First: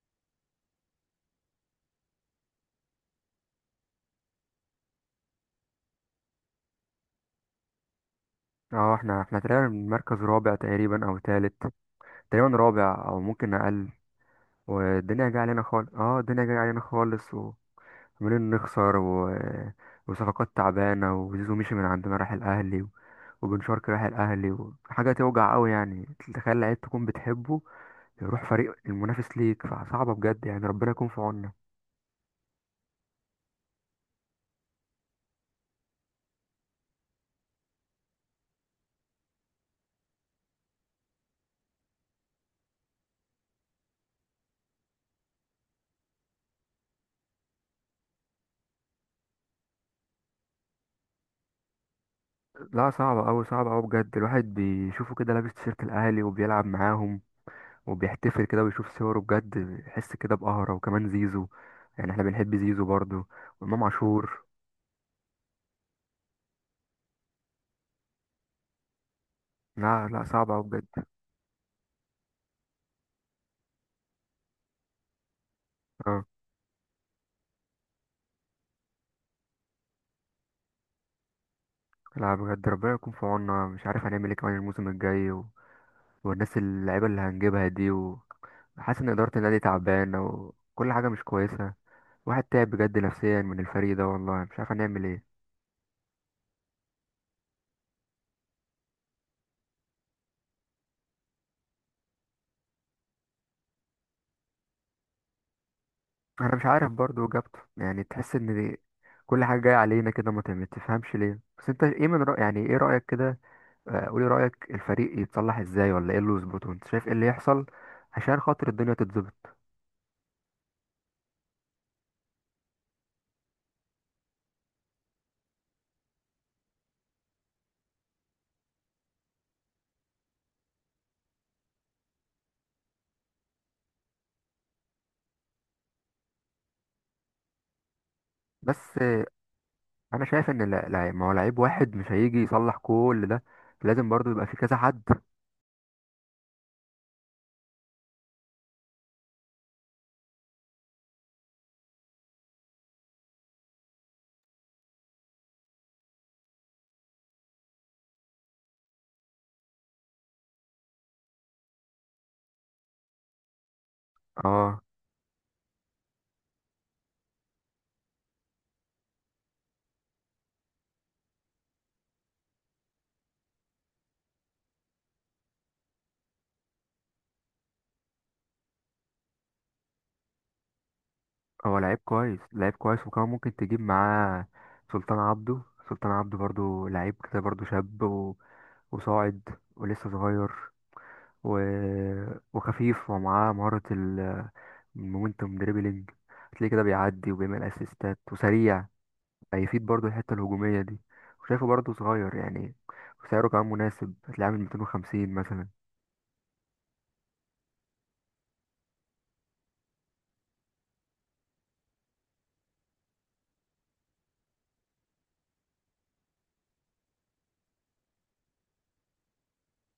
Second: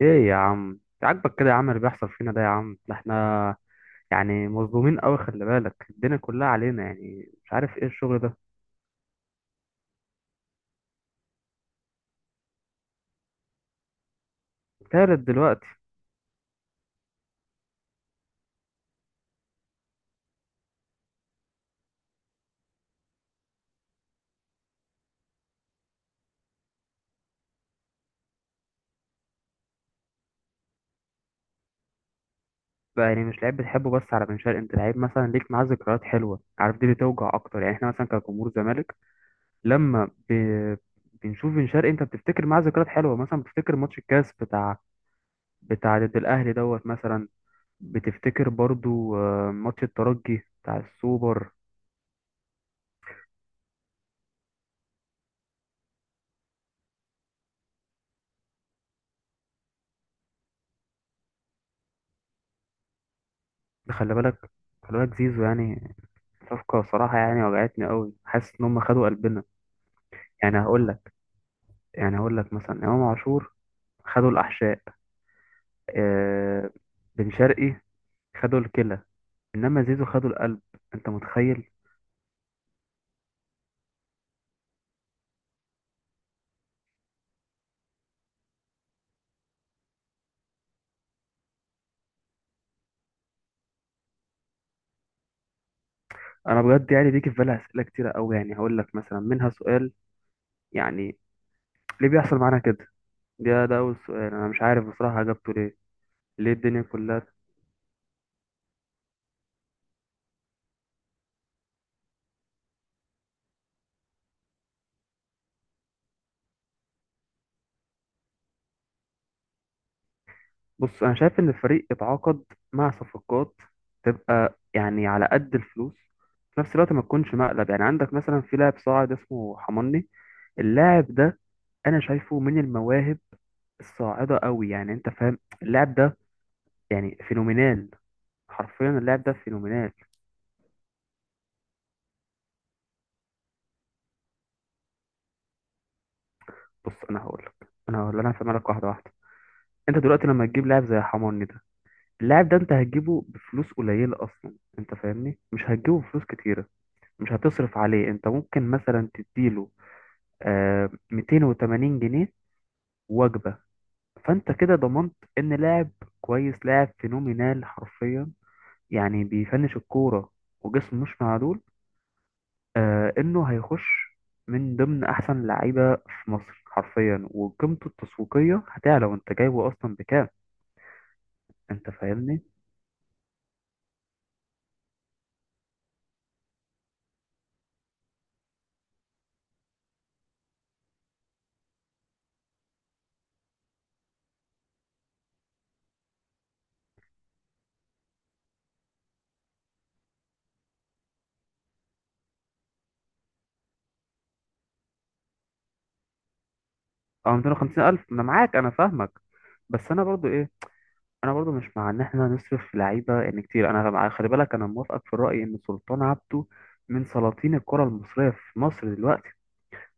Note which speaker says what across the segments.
Speaker 1: ايه يا عم، عاجبك كده يا عم اللي بيحصل فينا ده؟ يا عم ده احنا يعني مظلومين قوي. خلي بالك الدنيا كلها علينا، يعني مش عارف ايه الشغل ده.
Speaker 2: اه، احنا تقريبا مركز رابع، تقريبا او تالت. تقريبا رابع او ممكن اقل.
Speaker 1: تالت
Speaker 2: والدنيا جايه علينا
Speaker 1: دلوقتي؟
Speaker 2: خالص، الدنيا جايه علينا خالص. وعمالين نخسر وصفقات تعبانه. وزيزو مشي من عندنا، راح الاهلي، وبن شرقي راح الاهلي. وحاجه توجع قوي يعني، تخيل لعيب تكون بتحبه يروح فريق المنافس ليك، فصعبه بجد يعني. ربنا يكون في عوننا.
Speaker 1: بقى يعني مش لعيب بتحبه بس، على بن شرقي انت لعيب مثلا ليك معاه ذكريات حلوه، عارف دي بتوجع اكتر، يعني احنا مثلا كجمهور زمالك لما ب... بنشوف بن شرقي انت بتفتكر معاه ذكريات حلوه، مثلا بتفتكر ماتش الكاس بتاع ضد الاهلي دوت مثلا، بتفتكر برضو ماتش الترجي بتاع السوبر
Speaker 2: لا، صعبة أوي صعبة أوي بجد. الواحد بيشوفه كده لابس تيشيرت الأهلي وبيلعب معاهم وبيحتفل كده ويشوف صوره، بجد يحس كده بقهرة. وكمان زيزو، يعني احنا بنحب زيزو برضه، وإمام
Speaker 1: ده. خلي
Speaker 2: عاشور.
Speaker 1: بالك خلي بالك زيزو يعني صفقة صراحة يعني وجعتني قوي، حاسس إن هم خدوا قلبنا.
Speaker 2: لا، لا، صعب
Speaker 1: يعني
Speaker 2: أوي
Speaker 1: هقول
Speaker 2: بجد.
Speaker 1: لك يعني هقول لك مثلا إمام عاشور خدوا الأحشاء،
Speaker 2: اه.
Speaker 1: آه، بن شرقي خدوا الكلى، إنما زيزو خدوا القلب. أنت متخيل؟
Speaker 2: لا بجد، ربنا يكون في عوننا. مش عارف هنعمل ايه كمان الموسم الجاي، والناس اللعيبة اللي هنجيبها دي. وحاسس ان إدارة النادي تعبانة، وكل حاجة مش كويسة. واحد تعب بجد نفسيا من الفريق ده، والله مش عارف هنعمل ايه.
Speaker 1: أنا بجد يعني بيجي في بالي أسئلة كتيرة قوي، يعني هقول لك مثلا منها سؤال، يعني ليه بيحصل معانا كده؟ ده أول سؤال أنا مش عارف بصراحة أجابته. ليه
Speaker 2: انا مش
Speaker 1: الدنيا
Speaker 2: عارف
Speaker 1: كلها؟
Speaker 2: برضه جابته، يعني تحس ان دي كل حاجة جاية علينا كده، ما تفهمش ليه. بس انت ايه من رأي، يعني ايه رأيك كده؟ قولي رأيك، الفريق يتصلح ازاي ولا ايه اللي يظبطه؟ انت شايف ايه اللي يحصل عشان خاطر الدنيا تتظبط؟
Speaker 1: بص انا شايف ان الفريق يتعاقد مع صفقات تبقى يعني على قد الفلوس، في نفس الوقت ما تكونش مقلب. يعني عندك مثلا في لاعب صاعد اسمه حماني، اللاعب ده انا شايفه من المواهب الصاعده قوي، يعني انت فاهم اللاعب ده يعني فينومينال، حرفيا
Speaker 2: بس
Speaker 1: اللاعب ده فينومينال.
Speaker 2: انا شايف ان ما هو لعيب واحد مش هيجي يصلح كل ده. لازم برضو يبقى في كذا حد.
Speaker 1: بص انا هقول لك، انا هفهمها لك واحده واحده. انت دلوقتي لما تجيب لاعب زي حماني ده، اللاعب ده انت هتجيبه بفلوس قليله اصلا، انت فاهمني مش هتجيبه بفلوس كتيره، مش هتصرف عليه. انت ممكن مثلا تديله 280 جنيه وجبة، فانت كده
Speaker 2: اه.
Speaker 1: ضمنت ان لاعب كويس، لاعب فينومينال حرفيا، يعني بيفنش الكورة وجسمه مش معدول، انه هيخش من ضمن احسن لعيبة في مصر حرفيا، وقيمته التسويقية هتعلى وانت جايبه اصلا بكام؟
Speaker 2: هو
Speaker 1: انت
Speaker 2: لعيب كويس،
Speaker 1: فاهمني.
Speaker 2: لعيب كويس، وكمان ممكن تجيب معاه سلطان عبده. سلطان عبده برضو لعيب كده، برضو شاب وصاعد، ولسه صغير، و... وخفيف، ومعاه مهارة المومنتوم دريبلينج. هتلاقيه كده بيعدي وبيعمل اسيستات وسريع. هيفيد برضو الحتة الهجومية دي. وشايفه برضو صغير يعني، وسعره كمان مناسب، هتلاقيه عامل 250 مثلا.
Speaker 1: اه، 250 الف، انا معاك، انا فاهمك. بس انا برضو ايه، انا برضو مش مع ان احنا نصرف في لعيبه ان كتير. خلي بالك انا موافقك في الراي ان سلطان عبده من سلاطين الكره المصريه في مصر دلوقتي،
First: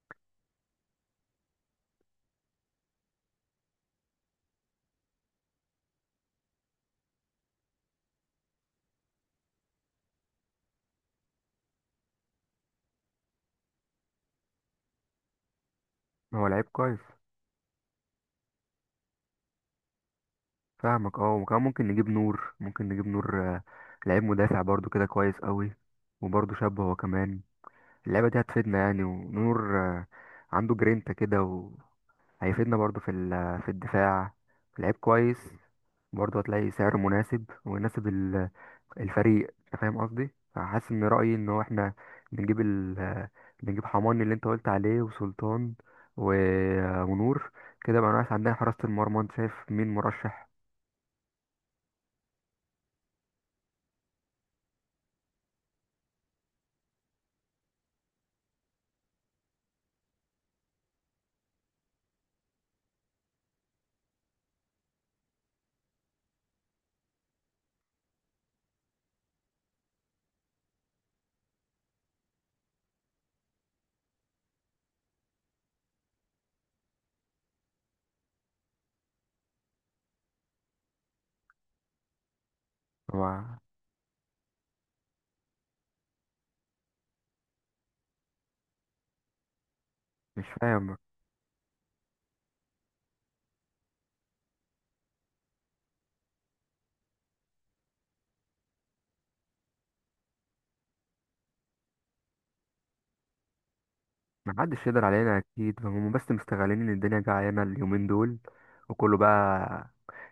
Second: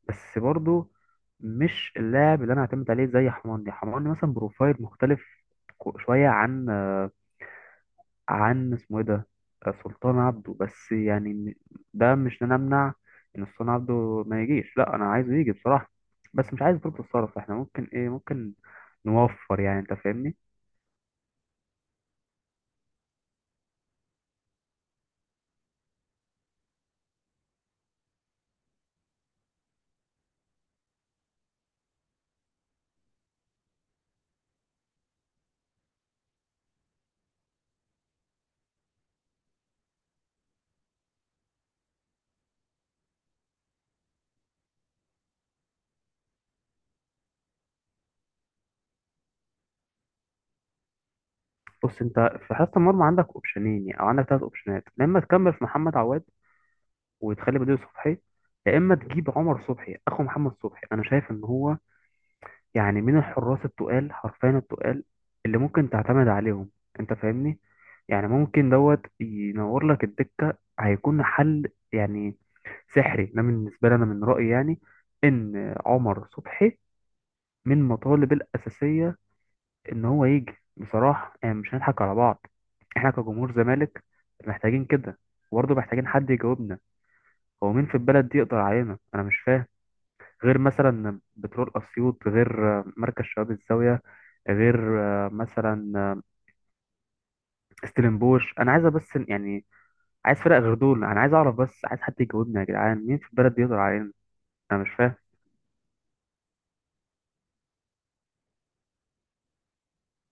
Speaker 1: بس برضو مش اللاعب اللي انا اعتمد عليه زي حماني. حماني مثلا بروفايل مختلف شويه عن عن اسمه ايه ده، سلطان عبده. بس يعني ده مش إن انا امنع ان سلطان عبده ما يجيش، لا انا عايزه يجي بصراحه.
Speaker 2: هو
Speaker 1: بس مش
Speaker 2: لعيب
Speaker 1: عايز
Speaker 2: كويس.
Speaker 1: برضه تصرف، احنا ممكن ايه، ممكن نوفر يعني، انت فاهمني.
Speaker 2: فاهمك. اه، وكمان ممكن نجيب نور، لعيب مدافع برضو كده، كويس قوي، وبرضو شاب هو كمان. اللعبة دي هتفيدنا يعني. ونور عنده جرينتا كده، وهيفيدنا برضو في الدفاع. لعيب كويس، برضو هتلاقي سعره مناسب ويناسب الفريق. انت فاهم قصدي، فحاسس ان رأيي ان هو احنا بنجيب ال بنجيب حماني اللي انت قلت عليه، وسلطان، و... ونور. كده بقى ناقص عندنا حراسة المرمى، انت شايف مين مرشح؟
Speaker 1: بص انت في حراسة المرمى عندك اوبشنين، يعني او عندك ثلاث اوبشنات، يا اما تكمل في محمد عواد وتخلي بديله صبحي، يا اما تجيب عمر صبحي اخو محمد صبحي. انا شايف ان هو يعني من الحراس التقال، حرفيا التقال، اللي ممكن تعتمد عليهم. انت فاهمني، يعني ممكن دوت ينور لك الدكة، هيكون حل يعني سحري ده بالنسبة لي. انا من رأيي يعني ان عمر صبحي من المطالب الأساسية ان هو يجي بصراحه. يعني مش هنضحك على بعض، احنا
Speaker 2: هو
Speaker 1: كجمهور زمالك محتاجين كده، وبرضه محتاجين حد يجاوبنا: هو مين في البلد دي يقدر علينا؟ انا مش فاهم،
Speaker 2: مش
Speaker 1: غير
Speaker 2: فاهم.
Speaker 1: مثلا بترول اسيوط، غير مركز شباب الزاويه، غير آه، مثلا آه، ستيلنبوش، انا عايزه بس يعني. عايز فرق غير دول، انا عايز اعرف بس، عايز حد يجاوبني يا جدعان مين في البلد دي يقدر علينا؟
Speaker 2: ما
Speaker 1: انا
Speaker 2: حدش
Speaker 1: مش
Speaker 2: يقدر
Speaker 1: فاهم.
Speaker 2: علينا اكيد. هم بس مستغلين ان الدنيا جعانه اليومين دول، وكله بقى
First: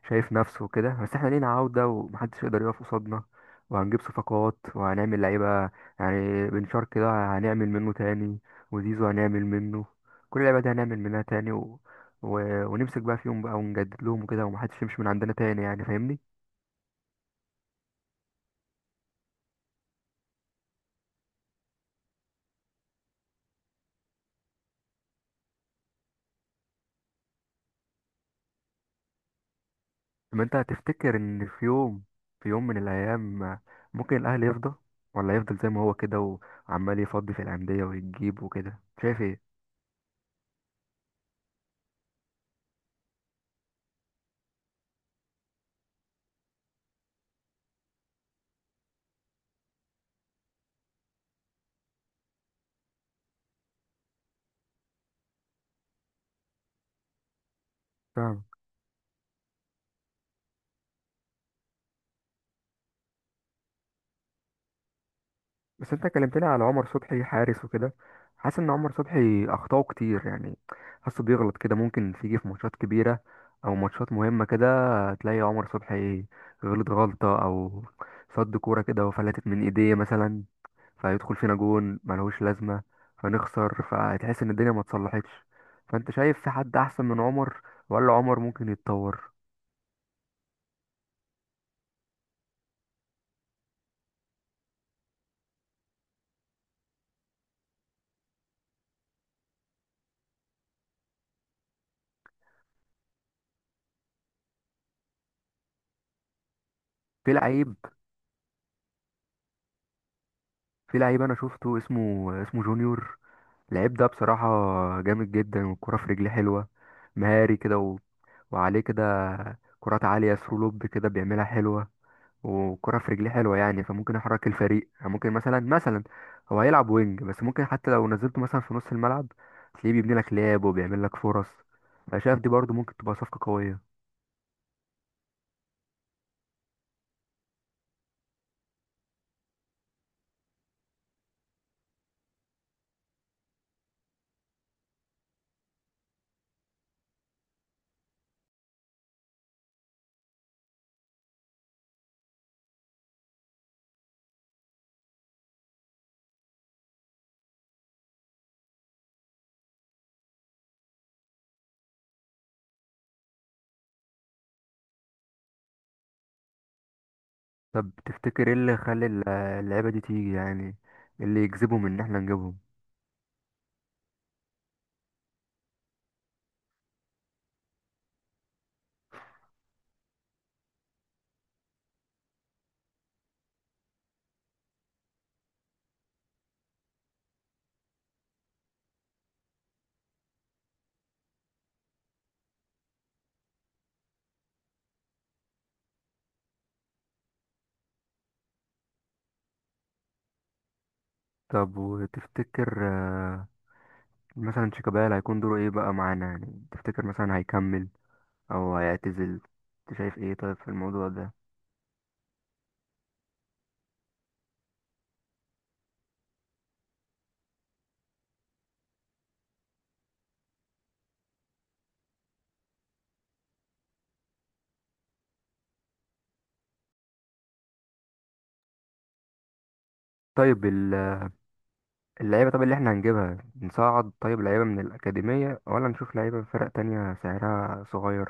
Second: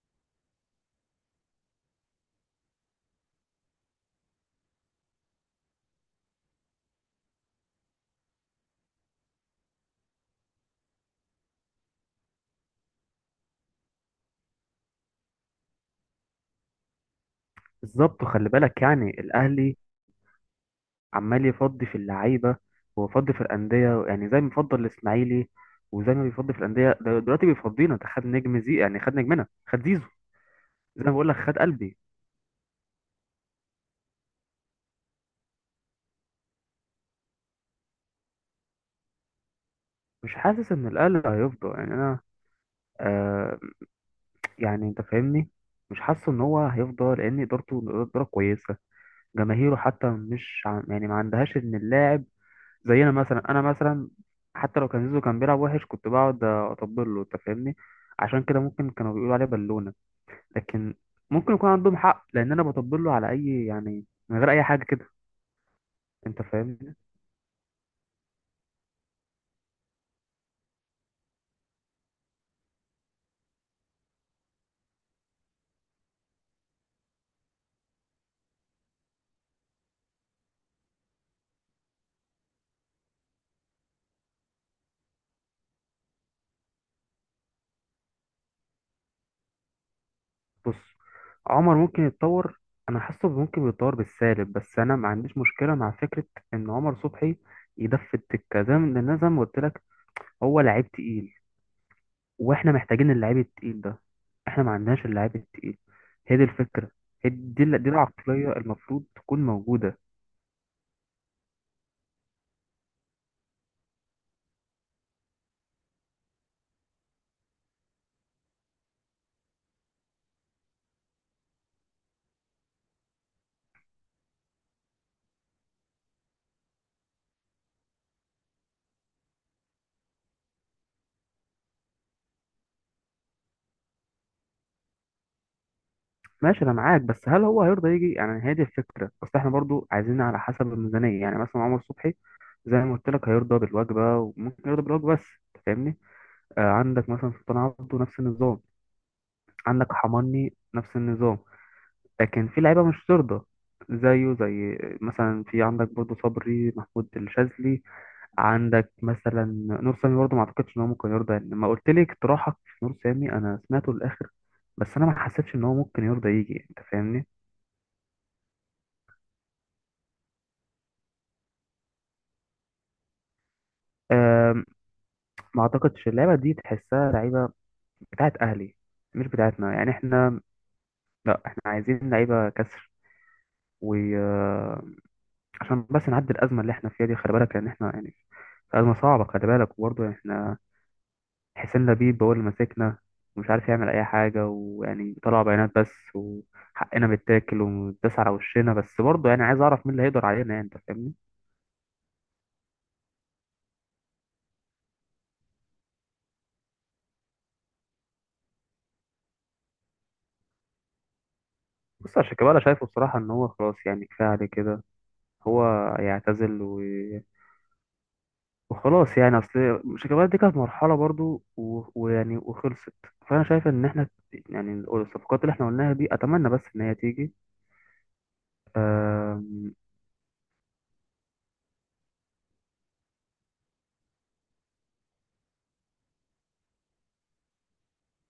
Speaker 2: شايف نفسه وكده. بس احنا لينا عوده، ومحدش يقدر يقف قصادنا. وهنجيب صفقات وهنعمل لعيبه، يعني بنشار كده هنعمل منه تاني، وزيزو هنعمل منه، كل اللعيبه دي هنعمل منها تاني، ونمسك بقى فيهم بقى، ونجدد لهم وكده، ومحدش يمشي من عندنا تاني، يعني فاهمني.
Speaker 1: بالظبط. وخلي بالك يعني الاهلي عمال يفضي في اللعيبه ويفضي في الانديه، يعني زي ما بيفضل الاسماعيلي، وزي ما بيفضي في الانديه ده دلوقتي بيفضينا ده، خد نجم زي يعني، خد نجمنا، خد زيزو،
Speaker 2: ما انت
Speaker 1: زي ما
Speaker 2: هتفتكر
Speaker 1: بقول لك
Speaker 2: ان
Speaker 1: خد
Speaker 2: في
Speaker 1: قلبي.
Speaker 2: يوم، في يوم من الايام، ممكن الاهلي يفضى ولا يفضل زي ما هو كده، وعمال يفضي في الانديه ويجيب وكده؟ شايف؟
Speaker 1: مش حاسس ان الاهلي هيفضى يعني، انا آه، يعني انت فاهمني مش حاسس ان هو هيفضى، لان ادارته اداره كويسه، جماهيره حتى مش يعني ما عندهاش ان اللاعب زينا مثلا. انا مثلا حتى لو كان زيزو كان بيلعب وحش كنت بقعد اطبل له، انت فاهمني،
Speaker 2: ايه.
Speaker 1: عشان كده ممكن كانوا بيقولوا عليه بالونه. لكن ممكن يكون عندهم حق، لان انا بطبل له على اي يعني، من غير اي حاجه كده،
Speaker 2: بس انت
Speaker 1: انت
Speaker 2: كلمتني على عمر
Speaker 1: فاهمني.
Speaker 2: صبحي حارس وكده، حاسس ان عمر صبحي اخطاؤه كتير يعني. حاسه بيغلط كده، ممكن تيجي في ماتشات كبيره او ماتشات مهمه كده، تلاقي عمر صبحي غلط غلطه، او صد كوره كده وفلتت من ايديه مثلا، فيدخل فينا جون ملهوش لازمه، فنخسر، فتحس ان الدنيا ما اتصلحتش. فانت شايف في حد احسن من عمر، ولا عمر ممكن يتطور؟
Speaker 1: بص عمر ممكن يتطور، انا حاسه ممكن بيتطور بالسالب، بس انا ما عنديش مشكله مع فكره ان عمر صبحي يدف التكه، زي ما، لأن أنا زي ما قلت لك هو لعيب تقيل، واحنا محتاجين اللعيب التقيل ده، احنا ما عندناش اللعيب التقيل. هي دي الفكره، هي
Speaker 2: في
Speaker 1: دي
Speaker 2: لعيب
Speaker 1: دي العقليه المفروض تكون موجوده.
Speaker 2: في لعيب انا شفته، اسمه جونيور. لعيب ده بصراحة جامد جدا، والكرة في رجليه حلوة، مهاري كده وعليه كده كرات عالية، ثرو لوب كده بيعملها حلوة، وكرة في رجليه حلوة يعني. فممكن يحرك الفريق، يعني ممكن مثلا هو هيلعب وينج، بس ممكن حتى لو نزلته مثلا في نص الملعب، تلاقيه بيبني لك لعب وبيعمل لك فرص. فشايف دي برضه ممكن تبقى صفقة قوية.
Speaker 1: ماشي انا معاك. بس هل هو هيرضى يجي؟ يعني هي دي الفكره، بس احنا برضو عايزين على حسب الميزانيه. يعني مثلا عمر صبحي زي ما قلت لك هيرضى بالوجبة، وممكن يرضى بالوجبة بس، أنت فاهمني. آه، عندك مثلا سلطان عبده نفس النظام، عندك حماني نفس النظام، لكن في لعيبة مش ترضى زيه، زي مثلا في عندك برضه صبري محمود الشاذلي. عندك مثلا نور سامي برضه، ما اعتقدش ان هو ممكن يرضى، يعني لما قلت لي اقتراحك في نور سامي انا سمعته للاخر، بس انا ما حسيتش ان هو ممكن يرضى يجي، انت فاهمني.
Speaker 2: طب تفتكر ايه اللي يخلي اللعيبة دي تيجي يعني؟ إيه اللي يجذبهم ان احنا نجيبهم؟
Speaker 1: آم، ما اعتقدش اللعبه دي تحسها لعيبه بتاعت اهلي، مش بتاعتنا يعني احنا، لا احنا عايزين لعيبه كسر، وعشان بس نعدي الازمه اللي احنا فيها دي. خلي بالك لان احنا يعني في ازمه صعبه، خلي بالك. وبرضه احنا حسين لبيب هو اللي ماسكنا، ومش عارف يعمل اي حاجه، ويعني طلع بيانات بس، وحقنا بيتاكل ومتداس على وشنا. بس برضه يعني عايز اعرف مين اللي هيقدر علينا، يعني انت فاهمني.
Speaker 2: طب، وتفتكر مثلا شيكابالا هيكون دوره ايه بقى معانا؟ يعني تفتكر مثلا هيكمل او هيعتزل؟ انت شايف ايه طيب في الموضوع ده؟
Speaker 1: بص يا شيكابالا شايفه بصراحه ان هو خلاص يعني، كفايه عليه كده، هو يعتزل وخلاص يعني. اصل شيكابالا دي كانت مرحله برضو ويعني وخلصت. فانا شايف ان احنا يعني الصفقات اللي احنا قلناها دي اتمنى بس ان هي تيجي. أم،
Speaker 2: طيب اللعيبه، طب اللي احنا هنجيبها، نصعد طيب لعيبه من الاكاديميه ولا نشوف لعيبه من فرق تانية سعرها صغير؟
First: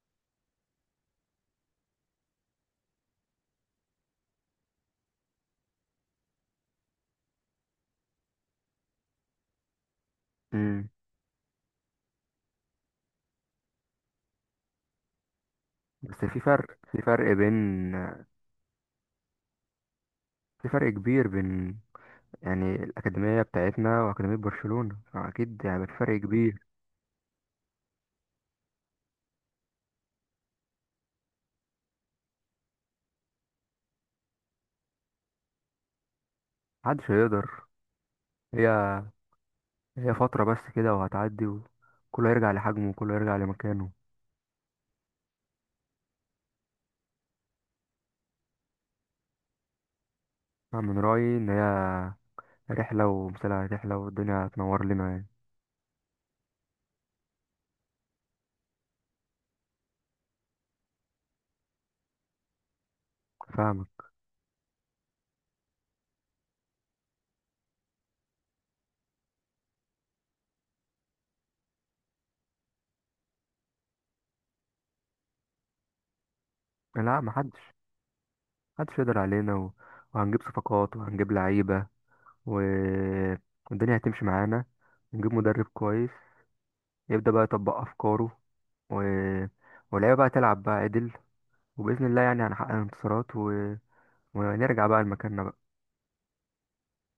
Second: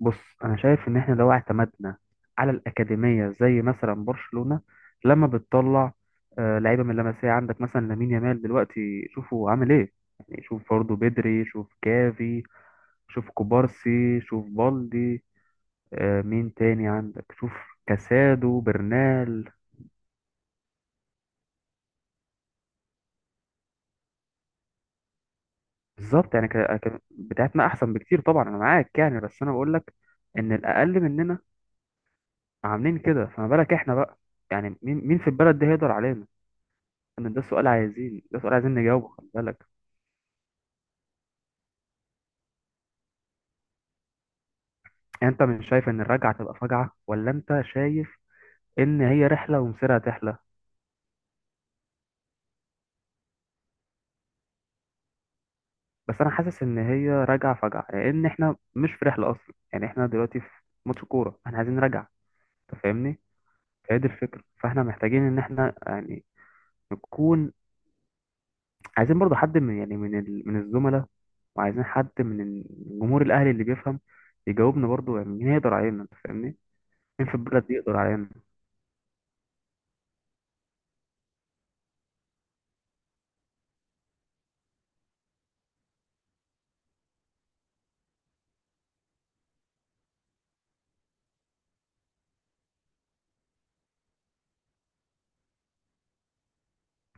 Speaker 1: بص انا شايف ان احنا لو اعتمدنا على الاكاديميه زي مثلا برشلونه لما بتطلع لعيبه من لمسيه. عندك مثلا لامين يامال دلوقتي، شوفوا عامل ايه يعني، شوف
Speaker 2: امم.
Speaker 1: برضه بدري، شوف كافي، شوف كوبارسي، شوف بالدي،
Speaker 2: بس في
Speaker 1: مين
Speaker 2: فرق
Speaker 1: تاني
Speaker 2: في
Speaker 1: عندك،
Speaker 2: فرق
Speaker 1: شوف
Speaker 2: بين،
Speaker 1: كاسادو برنال.
Speaker 2: في فرق كبير بين يعني الاكاديميه بتاعتنا واكاديميه برشلونه، اكيد يعني في فرق
Speaker 1: بالظبط، يعني
Speaker 2: كبير.
Speaker 1: بتاعتنا احسن بكتير طبعا، انا معاك يعني. بس انا بقول لك ان الاقل مننا عاملين كده، فما بالك احنا بقى، يعني مين مين في البلد دي هيقدر علينا؟
Speaker 2: محدش
Speaker 1: ان ده
Speaker 2: هيقدر.
Speaker 1: سؤال عايزين، ده سؤال
Speaker 2: هي
Speaker 1: عايزين نجاوبه، خلي بالك.
Speaker 2: هي فتره بس كده، وهتعدي، وكله هيرجع لحجمه وكله هيرجع لمكانه.
Speaker 1: يعني انت مش شايف ان الرجعه تبقى فجعه؟ ولا انت شايف ان هي رحله ومصيرها تحلى؟
Speaker 2: أنا من رأيي إن هي رحلة، ومثلها رحلة، والدنيا هتنور لنا يعني.
Speaker 1: بس انا حاسس ان هي راجعه فجعه، لان احنا مش في رحله اصلا، يعني احنا دلوقتي في ماتش كوره، احنا عايزين رجعه، انت فاهمني. فهي
Speaker 2: فاهمك.
Speaker 1: دي الفكره، فاحنا محتاجين ان احنا يعني نكون، عايزين برضو حد من يعني من الزملاء، وعايزين حد من الجمهور الاهلي اللي بيفهم يجاوبنا برضو. يعني مين يقدر علينا؟ انت فاهمني.
Speaker 2: لا،
Speaker 1: مين في البلد دي
Speaker 2: محدش
Speaker 1: يقدر علينا؟
Speaker 2: محدش يقدر علينا، وهنجيب صفقات وهنجيب لعيبة، و... والدنيا هتمشي معانا، ونجيب مدرب كويس يبدأ بقى يطبق أفكاره، و... واللعيبة بقى تلعب بقى عدل، وبإذن الله يعني هنحقق انتصارات، ونرجع بقى لمكاننا بقى.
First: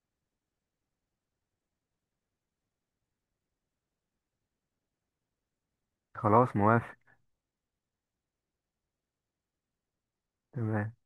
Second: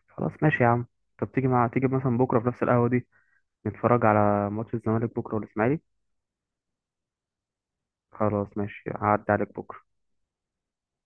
Speaker 1: خلاص ماشي يا عم. طب تيجي، تيجي مثلا بكره في نفس القهوه دي، نتفرج على ماتش الزمالك بكره والاسماعيلي.
Speaker 2: خلاص، موافق.
Speaker 1: خلاص ماشي، هعدي عليك بكره.
Speaker 2: تمام.